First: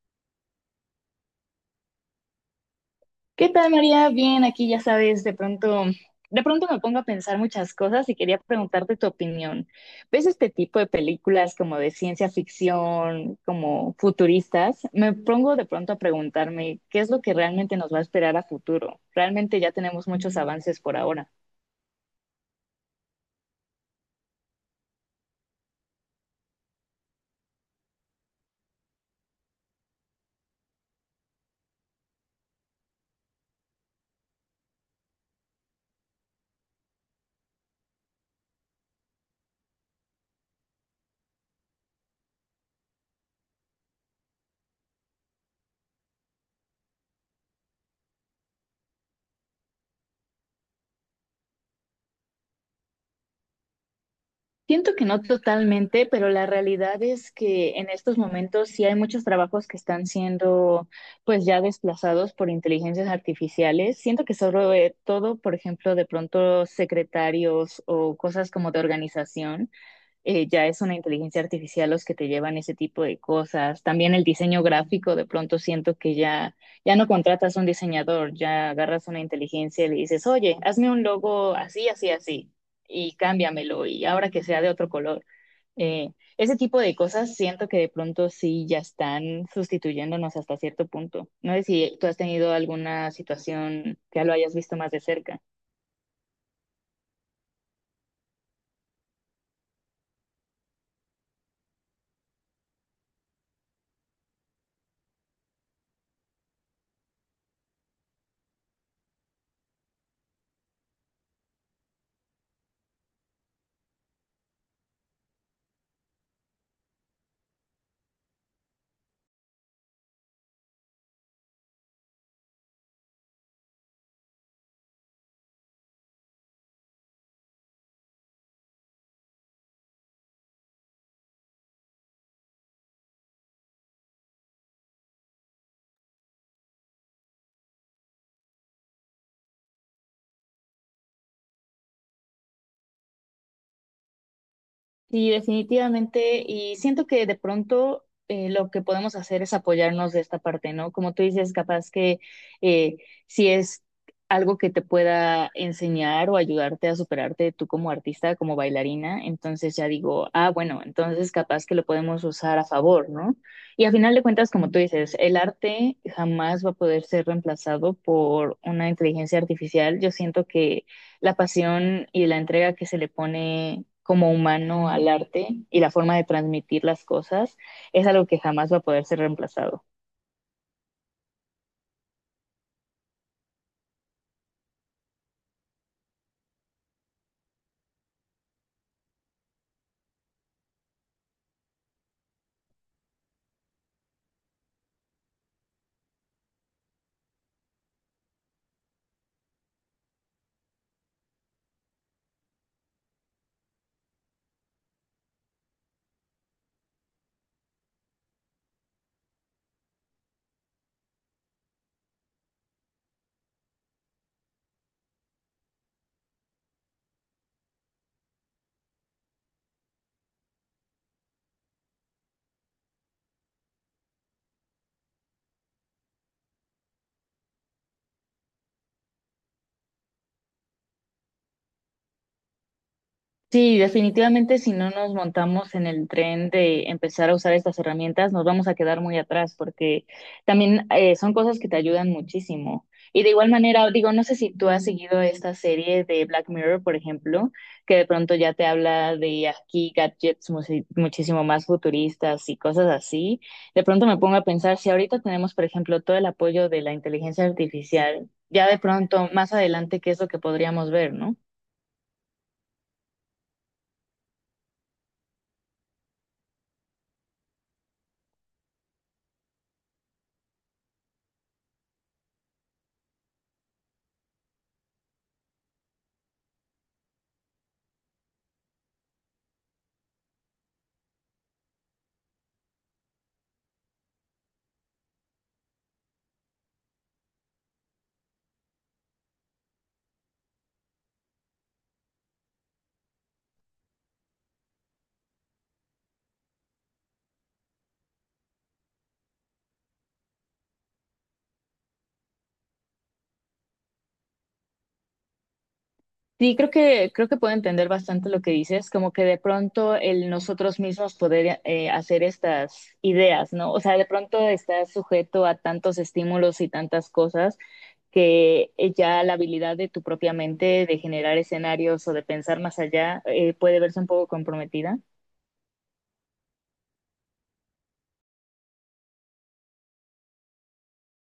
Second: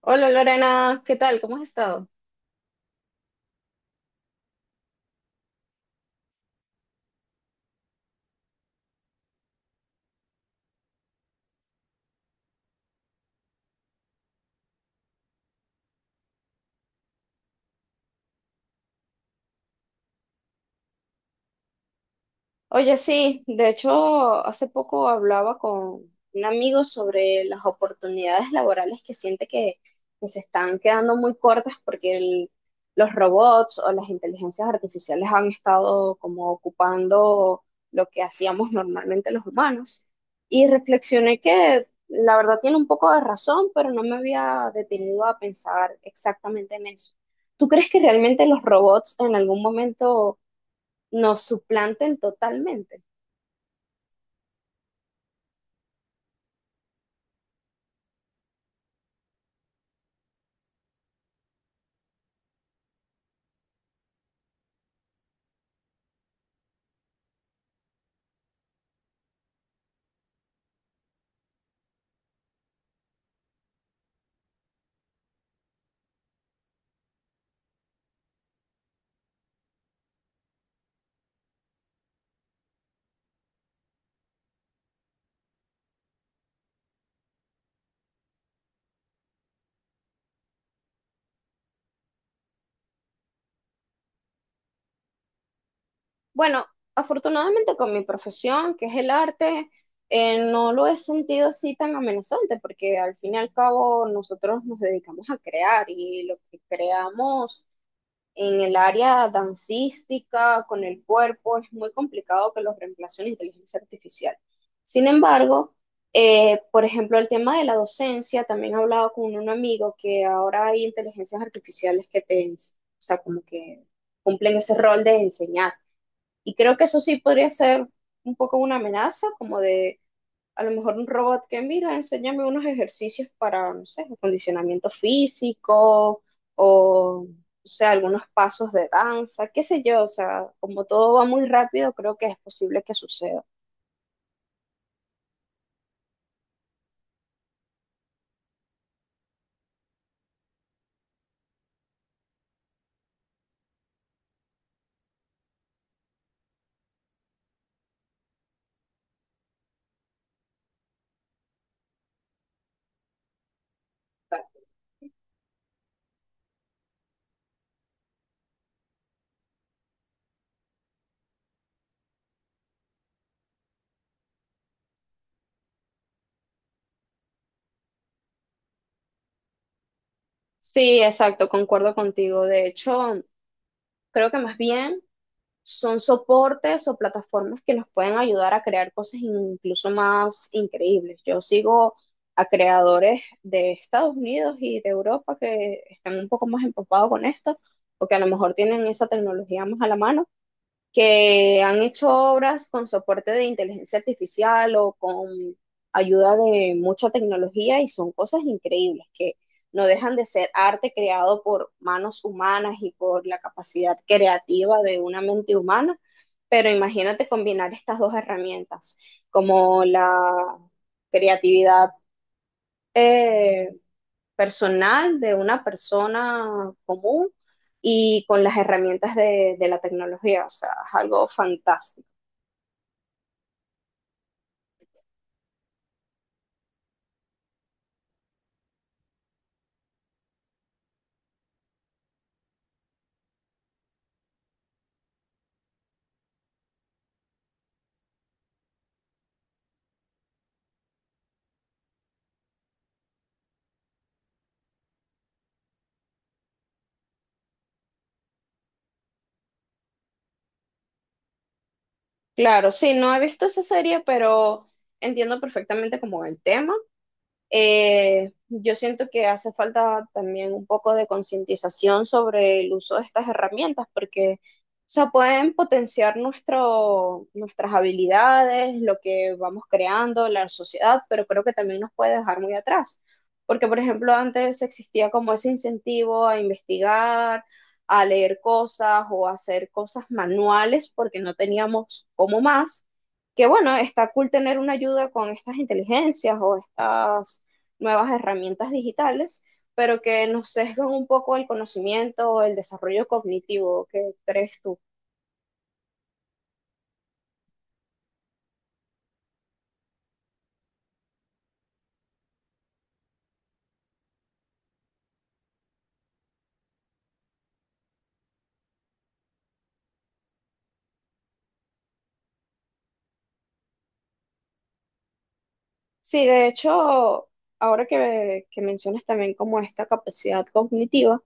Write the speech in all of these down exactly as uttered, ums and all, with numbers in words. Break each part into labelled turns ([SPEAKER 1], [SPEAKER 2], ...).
[SPEAKER 1] Hola Lorena, ¿qué tal? ¿Cómo has estado?
[SPEAKER 2] ¿Qué tal, María? Bien, aquí ya sabes, de pronto, de pronto me pongo a pensar muchas cosas y quería preguntarte tu opinión. ¿Ves este tipo de películas como de ciencia ficción, como futuristas? Me pongo de pronto a preguntarme qué es lo que realmente nos va a esperar a futuro. Realmente ya tenemos muchos avances por ahora.
[SPEAKER 1] Oye, sí, de hecho, hace poco hablaba con un amigo sobre las oportunidades laborales que siente que, que se están quedando muy cortas porque el- los robots o las inteligencias artificiales han estado como ocupando lo que hacíamos normalmente los humanos. Y reflexioné que la verdad tiene un poco de razón, pero no me había detenido a pensar exactamente en eso. ¿Tú crees que realmente los robots en algún momento nos suplanten totalmente?
[SPEAKER 2] Siento que no totalmente, pero la realidad es que en estos momentos sí hay muchos trabajos que están siendo pues ya desplazados por inteligencias artificiales. Siento que sobre todo, por ejemplo, de pronto secretarios o cosas como de organización eh, ya es una inteligencia artificial los que te llevan ese tipo de cosas. También el diseño gráfico, de pronto siento que ya, ya no contratas un diseñador, ya agarras una inteligencia y le dices, oye, hazme un logo así, así, así, y cámbiamelo, y ahora que sea de otro color. Eh, Ese tipo de cosas siento que de pronto sí ya están sustituyéndonos hasta cierto punto. No sé si tú has tenido alguna situación que ya lo hayas visto más de cerca.
[SPEAKER 1] Bueno, afortunadamente con mi profesión, que es el arte, eh, no lo he sentido así tan amenazante, porque al fin y al cabo nosotros nos dedicamos a crear y lo que creamos en el área dancística, con el cuerpo, es muy complicado que los reemplace la inteligencia artificial. Sin embargo, eh, por ejemplo, el tema de la docencia, también he hablado con un amigo que ahora hay inteligencias artificiales que te, ens- o sea, como que cumplen ese rol de enseñar. Y creo que eso sí podría ser un poco una amenaza, como de a lo mejor un robot que mira, enséñame unos ejercicios para, no sé, acondicionamiento físico o, o sea, algunos pasos de danza, qué sé yo, o sea, como todo va muy rápido, creo que es posible que suceda.
[SPEAKER 2] Sí, definitivamente. Y siento que de pronto eh, lo que podemos hacer es apoyarnos de esta parte, ¿no? Como tú dices, capaz que eh, si es algo que te pueda enseñar o ayudarte a superarte tú como artista, como bailarina, entonces ya digo, ah, bueno, entonces capaz que lo podemos usar a favor, ¿no? Y a final de cuentas, como tú dices, el arte jamás va a poder ser reemplazado por una inteligencia artificial. Yo siento que la pasión y la entrega que se le pone como humano al arte y la forma de transmitir las cosas es algo que jamás va a poder ser reemplazado.
[SPEAKER 1] Sí, exacto, concuerdo contigo. De hecho, creo que más bien son soportes o plataformas que nos pueden ayudar a crear cosas incluso más increíbles. Yo sigo a creadores de Estados Unidos y de Europa que están un poco más empapados con esto, porque a lo mejor tienen esa tecnología más a la mano que han hecho obras con soporte de inteligencia artificial o con ayuda de mucha tecnología y son cosas increíbles que no dejan de ser arte creado por manos humanas y por la capacidad creativa de una mente humana, pero imagínate combinar estas dos herramientas, como la creatividad eh, personal de una persona común y con las herramientas de, de la tecnología. O sea, es algo fantástico.
[SPEAKER 2] Sí, definitivamente si no nos montamos en el tren de empezar a usar estas herramientas, nos vamos a quedar muy atrás porque también eh, son cosas que te ayudan muchísimo. Y de igual manera, digo, no sé si tú has seguido esta serie de Black Mirror, por ejemplo, que de pronto ya te habla de aquí gadgets musi- muchísimo más futuristas y cosas así. De pronto me pongo a pensar si ahorita tenemos, por ejemplo, todo el apoyo de la inteligencia artificial, ya de pronto más adelante, ¿qué es lo que podríamos ver, no?
[SPEAKER 1] Claro, sí, no he visto esa serie, pero entiendo perfectamente como el tema. Eh, yo siento que hace falta también un poco de concientización sobre el uso de estas herramientas, porque, o sea, pueden potenciar nuestro, nuestras habilidades, lo que vamos creando, la sociedad, pero creo que también nos puede dejar muy atrás. Porque, por ejemplo, antes existía como ese incentivo a investigar, a leer cosas o a hacer cosas manuales, porque no teníamos como más. Que bueno, está cool tener una ayuda con estas inteligencias o estas nuevas herramientas digitales, pero que nos sesgan un poco el conocimiento o el desarrollo cognitivo. ¿Qué crees tú?
[SPEAKER 2] Sí, creo que, creo que puedo entender bastante lo que dices, como que de pronto el nosotros mismos poder eh, hacer estas ideas, ¿no? O sea, de pronto estás sujeto a tantos estímulos y tantas cosas que eh, ya la habilidad de tu propia mente de generar escenarios o de pensar más allá eh, puede verse un poco comprometida.
[SPEAKER 1] Sí, de hecho, ahora que, que mencionas también como esta capacidad cognitiva,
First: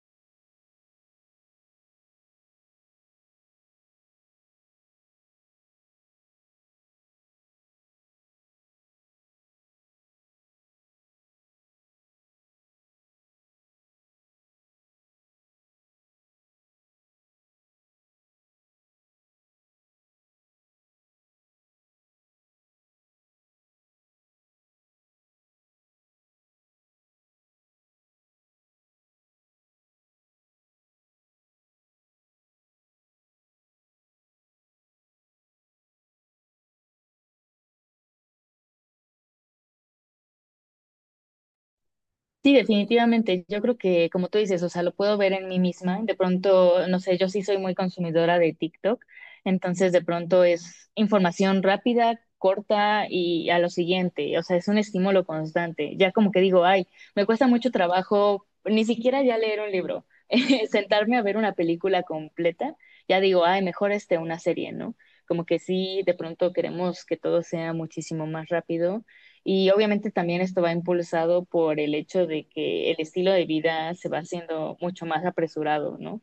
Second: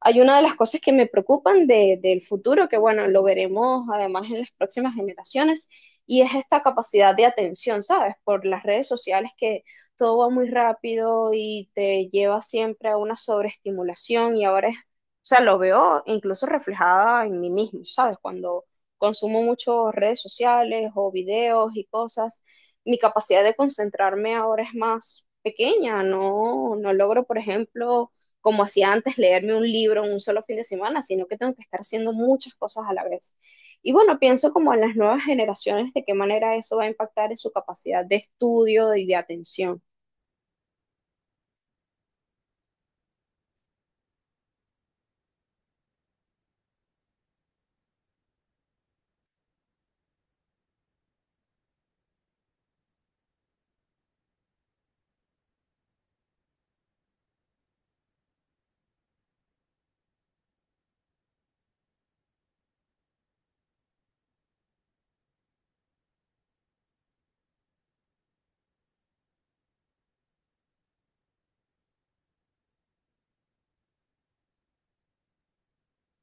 [SPEAKER 1] hay una de las cosas que me preocupan de- del futuro, que bueno, lo veremos además en las próximas generaciones, y es esta capacidad de atención, ¿sabes? Por las redes sociales que todo va muy rápido y te lleva siempre a una sobreestimulación y ahora es, o sea, lo veo incluso reflejada en mí mismo, ¿sabes? Cuando consumo mucho redes sociales o videos y cosas, mi capacidad de concentrarme ahora es más pequeña, no, no logro, por ejemplo, como hacía antes, leerme un libro en un solo fin de semana, sino que tengo que estar haciendo muchas cosas a la vez. Y bueno, pienso como en las nuevas generaciones, de qué manera eso va a impactar en su capacidad de estudio y de atención.
[SPEAKER 2] Sí, definitivamente. Yo creo que, como tú dices, o sea, lo puedo ver en mí misma. De pronto, no sé, yo sí soy muy consumidora de TikTok, entonces de pronto es información rápida, corta y a lo siguiente. O sea, es un estímulo constante. Ya como que digo, ay, me cuesta mucho trabajo, ni siquiera ya leer un libro, eh, sentarme a ver una película completa. Ya digo, ay, mejor este, una serie, ¿no? Como que sí, de pronto queremos que todo sea muchísimo más rápido y obviamente también esto va impulsado por el hecho de que el estilo de vida se va haciendo mucho más apresurado, ¿no?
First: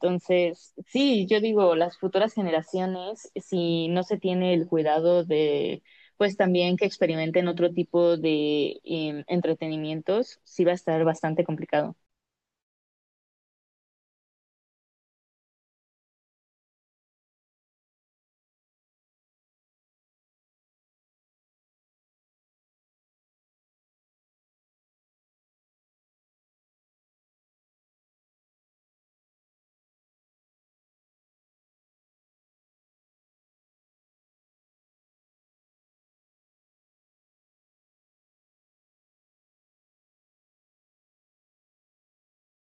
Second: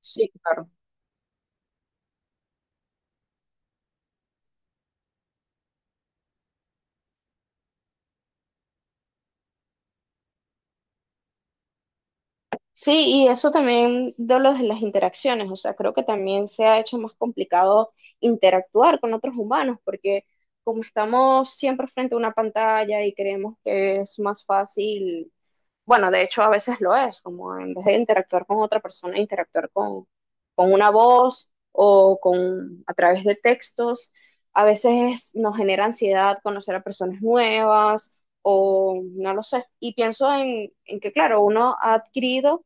[SPEAKER 1] Sí, claro.
[SPEAKER 2] sí, yo digo, las futuras generaciones, si no se tiene el cuidado de, pues también que experimenten otro tipo de em, entretenimientos, sí va a estar bastante complicado.
[SPEAKER 1] Sí, y eso también de lo de las interacciones, o sea, creo que también se ha hecho más complicado interactuar con otros humanos, porque como estamos siempre frente a una pantalla y creemos que es más fácil. Bueno, de hecho a veces lo es, como en vez de interactuar con otra persona, interactuar con, con una voz o con a través de textos. A veces nos genera ansiedad conocer a personas nuevas o no lo sé. Y pienso en, en que, claro, uno ha adquirido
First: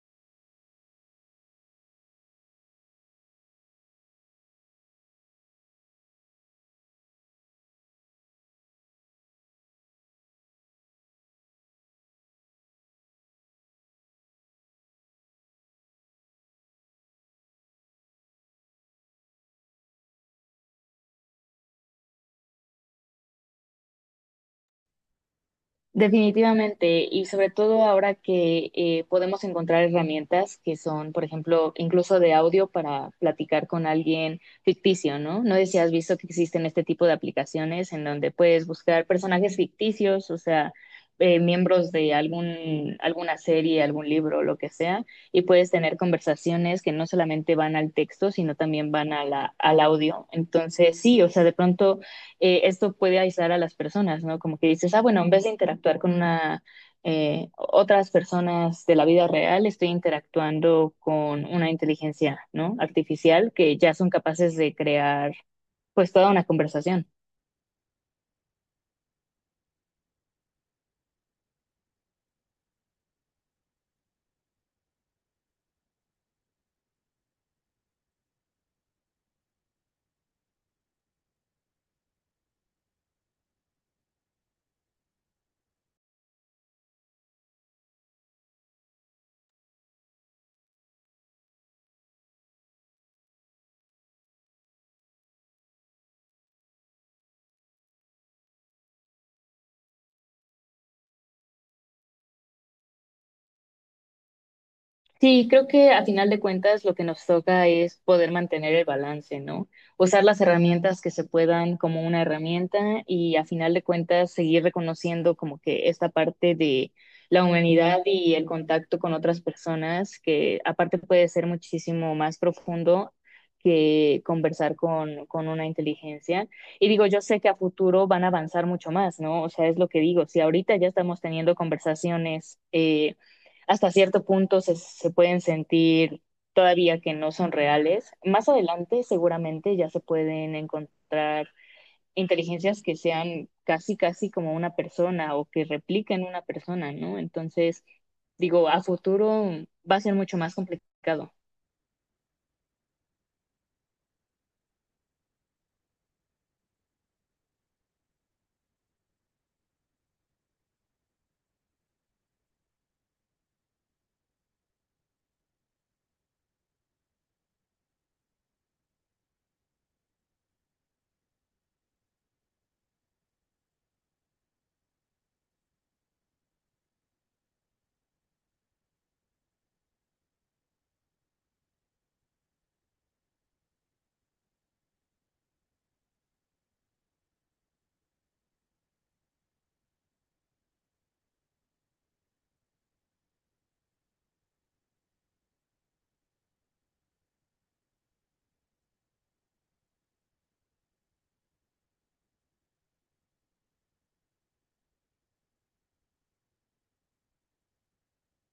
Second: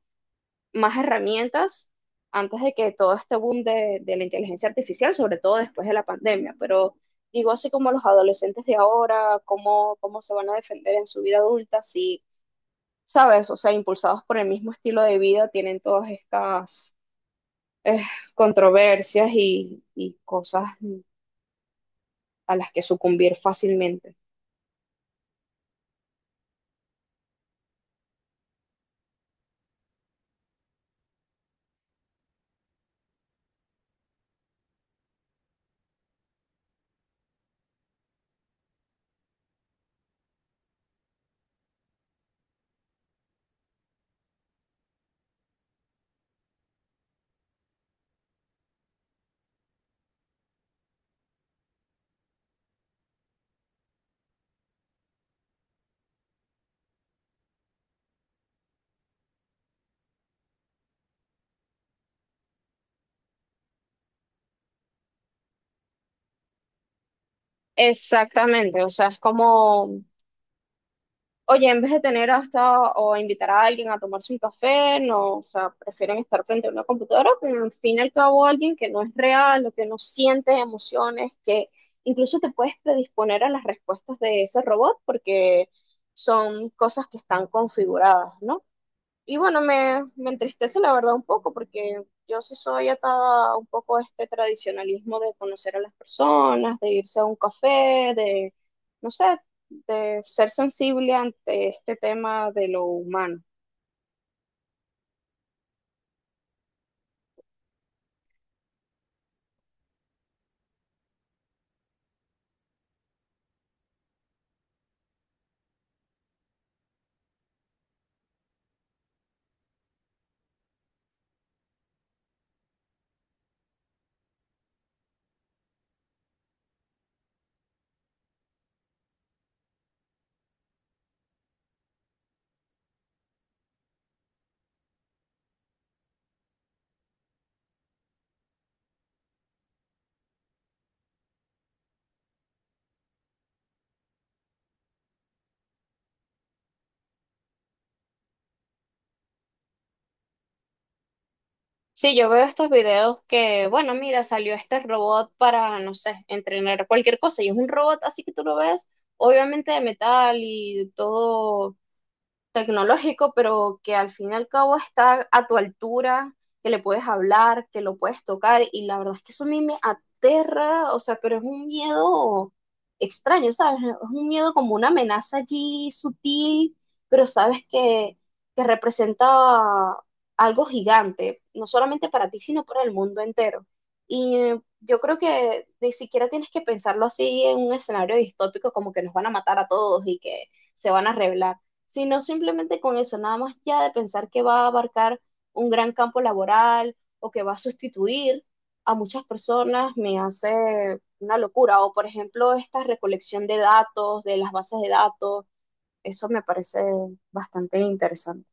[SPEAKER 1] más herramientas antes de que todo este boom de, de la inteligencia artificial, sobre todo después de la pandemia. Pero digo, así como los adolescentes de ahora, cómo, cómo se van a defender en su vida adulta si, ¿sabes? O sea, impulsados por el mismo estilo de vida, tienen todas estas eh, controversias y, y cosas a las que sucumbir fácilmente.
[SPEAKER 2] Definitivamente, y sobre todo ahora que eh, podemos encontrar herramientas que son, por ejemplo, incluso de audio para platicar con alguien ficticio, ¿no? No sé si has visto que existen este tipo de aplicaciones en donde puedes buscar personajes ficticios, o sea, eh, miembros de algún, alguna serie, algún libro, lo que sea, y puedes tener conversaciones que no solamente van al texto, sino también van a la- al audio. Entonces, sí, o sea, de pronto eh, esto puede aislar a las personas, ¿no? Como que dices, ah, bueno, en vez de interactuar con una, eh, otras personas de la vida real, estoy interactuando con una inteligencia, ¿no? Artificial que ya son capaces de crear, pues, toda una conversación.
[SPEAKER 1] Exactamente, o sea, es como, oye, en vez de tener hasta o invitar a alguien a tomarse un café, no, o sea, prefieren estar frente a una computadora con al fin y al cabo alguien que no es real, o que no siente emociones, que incluso te puedes predisponer a las respuestas de ese robot porque son cosas que están configuradas, ¿no? Y bueno, me, me entristece la verdad un poco porque yo sí soy atada un poco a este tradicionalismo de conocer a las personas, de irse a un café, de, no sé, de ser sensible ante este tema de lo humano.
[SPEAKER 2] Sí, creo que a final de cuentas lo que nos toca es poder mantener el balance, ¿no? Usar las herramientas que se puedan como una herramienta y a final de cuentas seguir reconociendo como que esta parte de la humanidad y el contacto con otras personas que aparte puede ser muchísimo más profundo que conversar con, con una inteligencia. Y digo, yo sé que a futuro van a avanzar mucho más, ¿no? O sea, es lo que digo, si ahorita ya estamos teniendo conversaciones. eh, hasta cierto punto se, se pueden sentir todavía que no son reales. Más adelante seguramente ya se pueden encontrar inteligencias que sean casi, casi como una persona o que repliquen una persona, ¿no? Entonces, digo, a futuro va a ser mucho más complicado.
[SPEAKER 1] Sí, yo veo estos videos que, bueno, mira, salió este robot para, no sé, entrenar cualquier cosa y es un robot así que tú lo ves, obviamente de metal y todo tecnológico, pero que al fin y al cabo está a tu altura, que le puedes hablar, que lo puedes tocar, y la verdad es que eso a mí me aterra, o sea, pero es un miedo extraño, ¿sabes? Es un miedo como una amenaza allí sutil, pero sabes que, que representa algo gigante, no solamente para ti, sino para el mundo entero. Y eh, yo creo que ni siquiera tienes que pensarlo así en un escenario distópico como que nos van a matar a todos y que se van a rebelar, sino simplemente con eso, nada más ya de pensar que va a abarcar un gran campo laboral o que va a sustituir a muchas personas me hace una locura. O por ejemplo, esta recolección de datos, de las bases de datos, eso me parece bastante interesante.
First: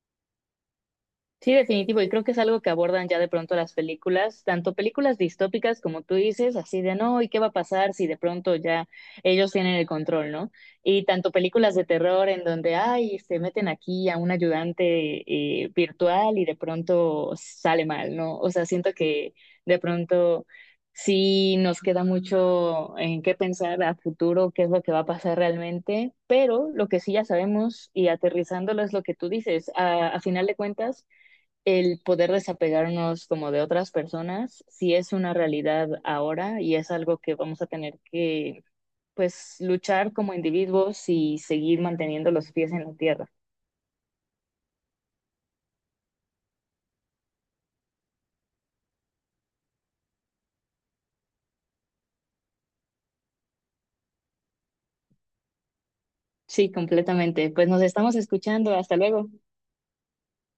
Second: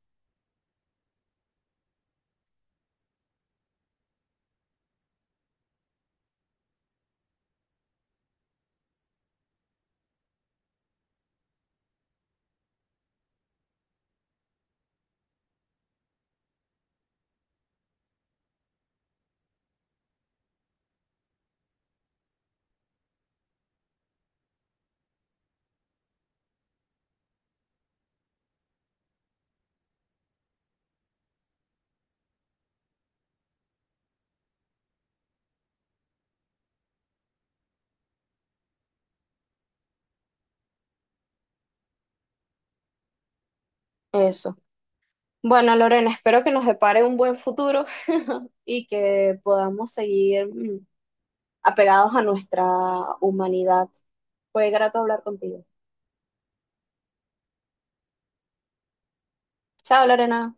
[SPEAKER 2] Sí, definitivo, y creo que es algo que abordan ya de pronto las películas, tanto películas distópicas como tú dices, así de no, ¿y qué va a pasar si de pronto ya ellos tienen el control, ¿no? Y tanto películas de terror en donde, ay, se meten aquí a un ayudante eh, virtual y de pronto sale mal, ¿no? O sea, siento que de pronto sí nos queda mucho en qué pensar a futuro, qué es lo que va a pasar realmente, pero lo que sí ya sabemos y aterrizándolo es lo que tú dices, a a final de cuentas el poder desapegarnos como de otras personas sí es una realidad ahora y es algo que vamos a tener que pues luchar como individuos y seguir manteniendo los pies en la tierra.
[SPEAKER 1] Eso. Bueno, Lorena, espero que nos depare un buen futuro y que podamos seguir mm, apegados a nuestra humanidad. Fue grato hablar contigo.
[SPEAKER 2] Sí, completamente. Pues nos estamos escuchando. Hasta luego.
[SPEAKER 1] Chao, Lorena.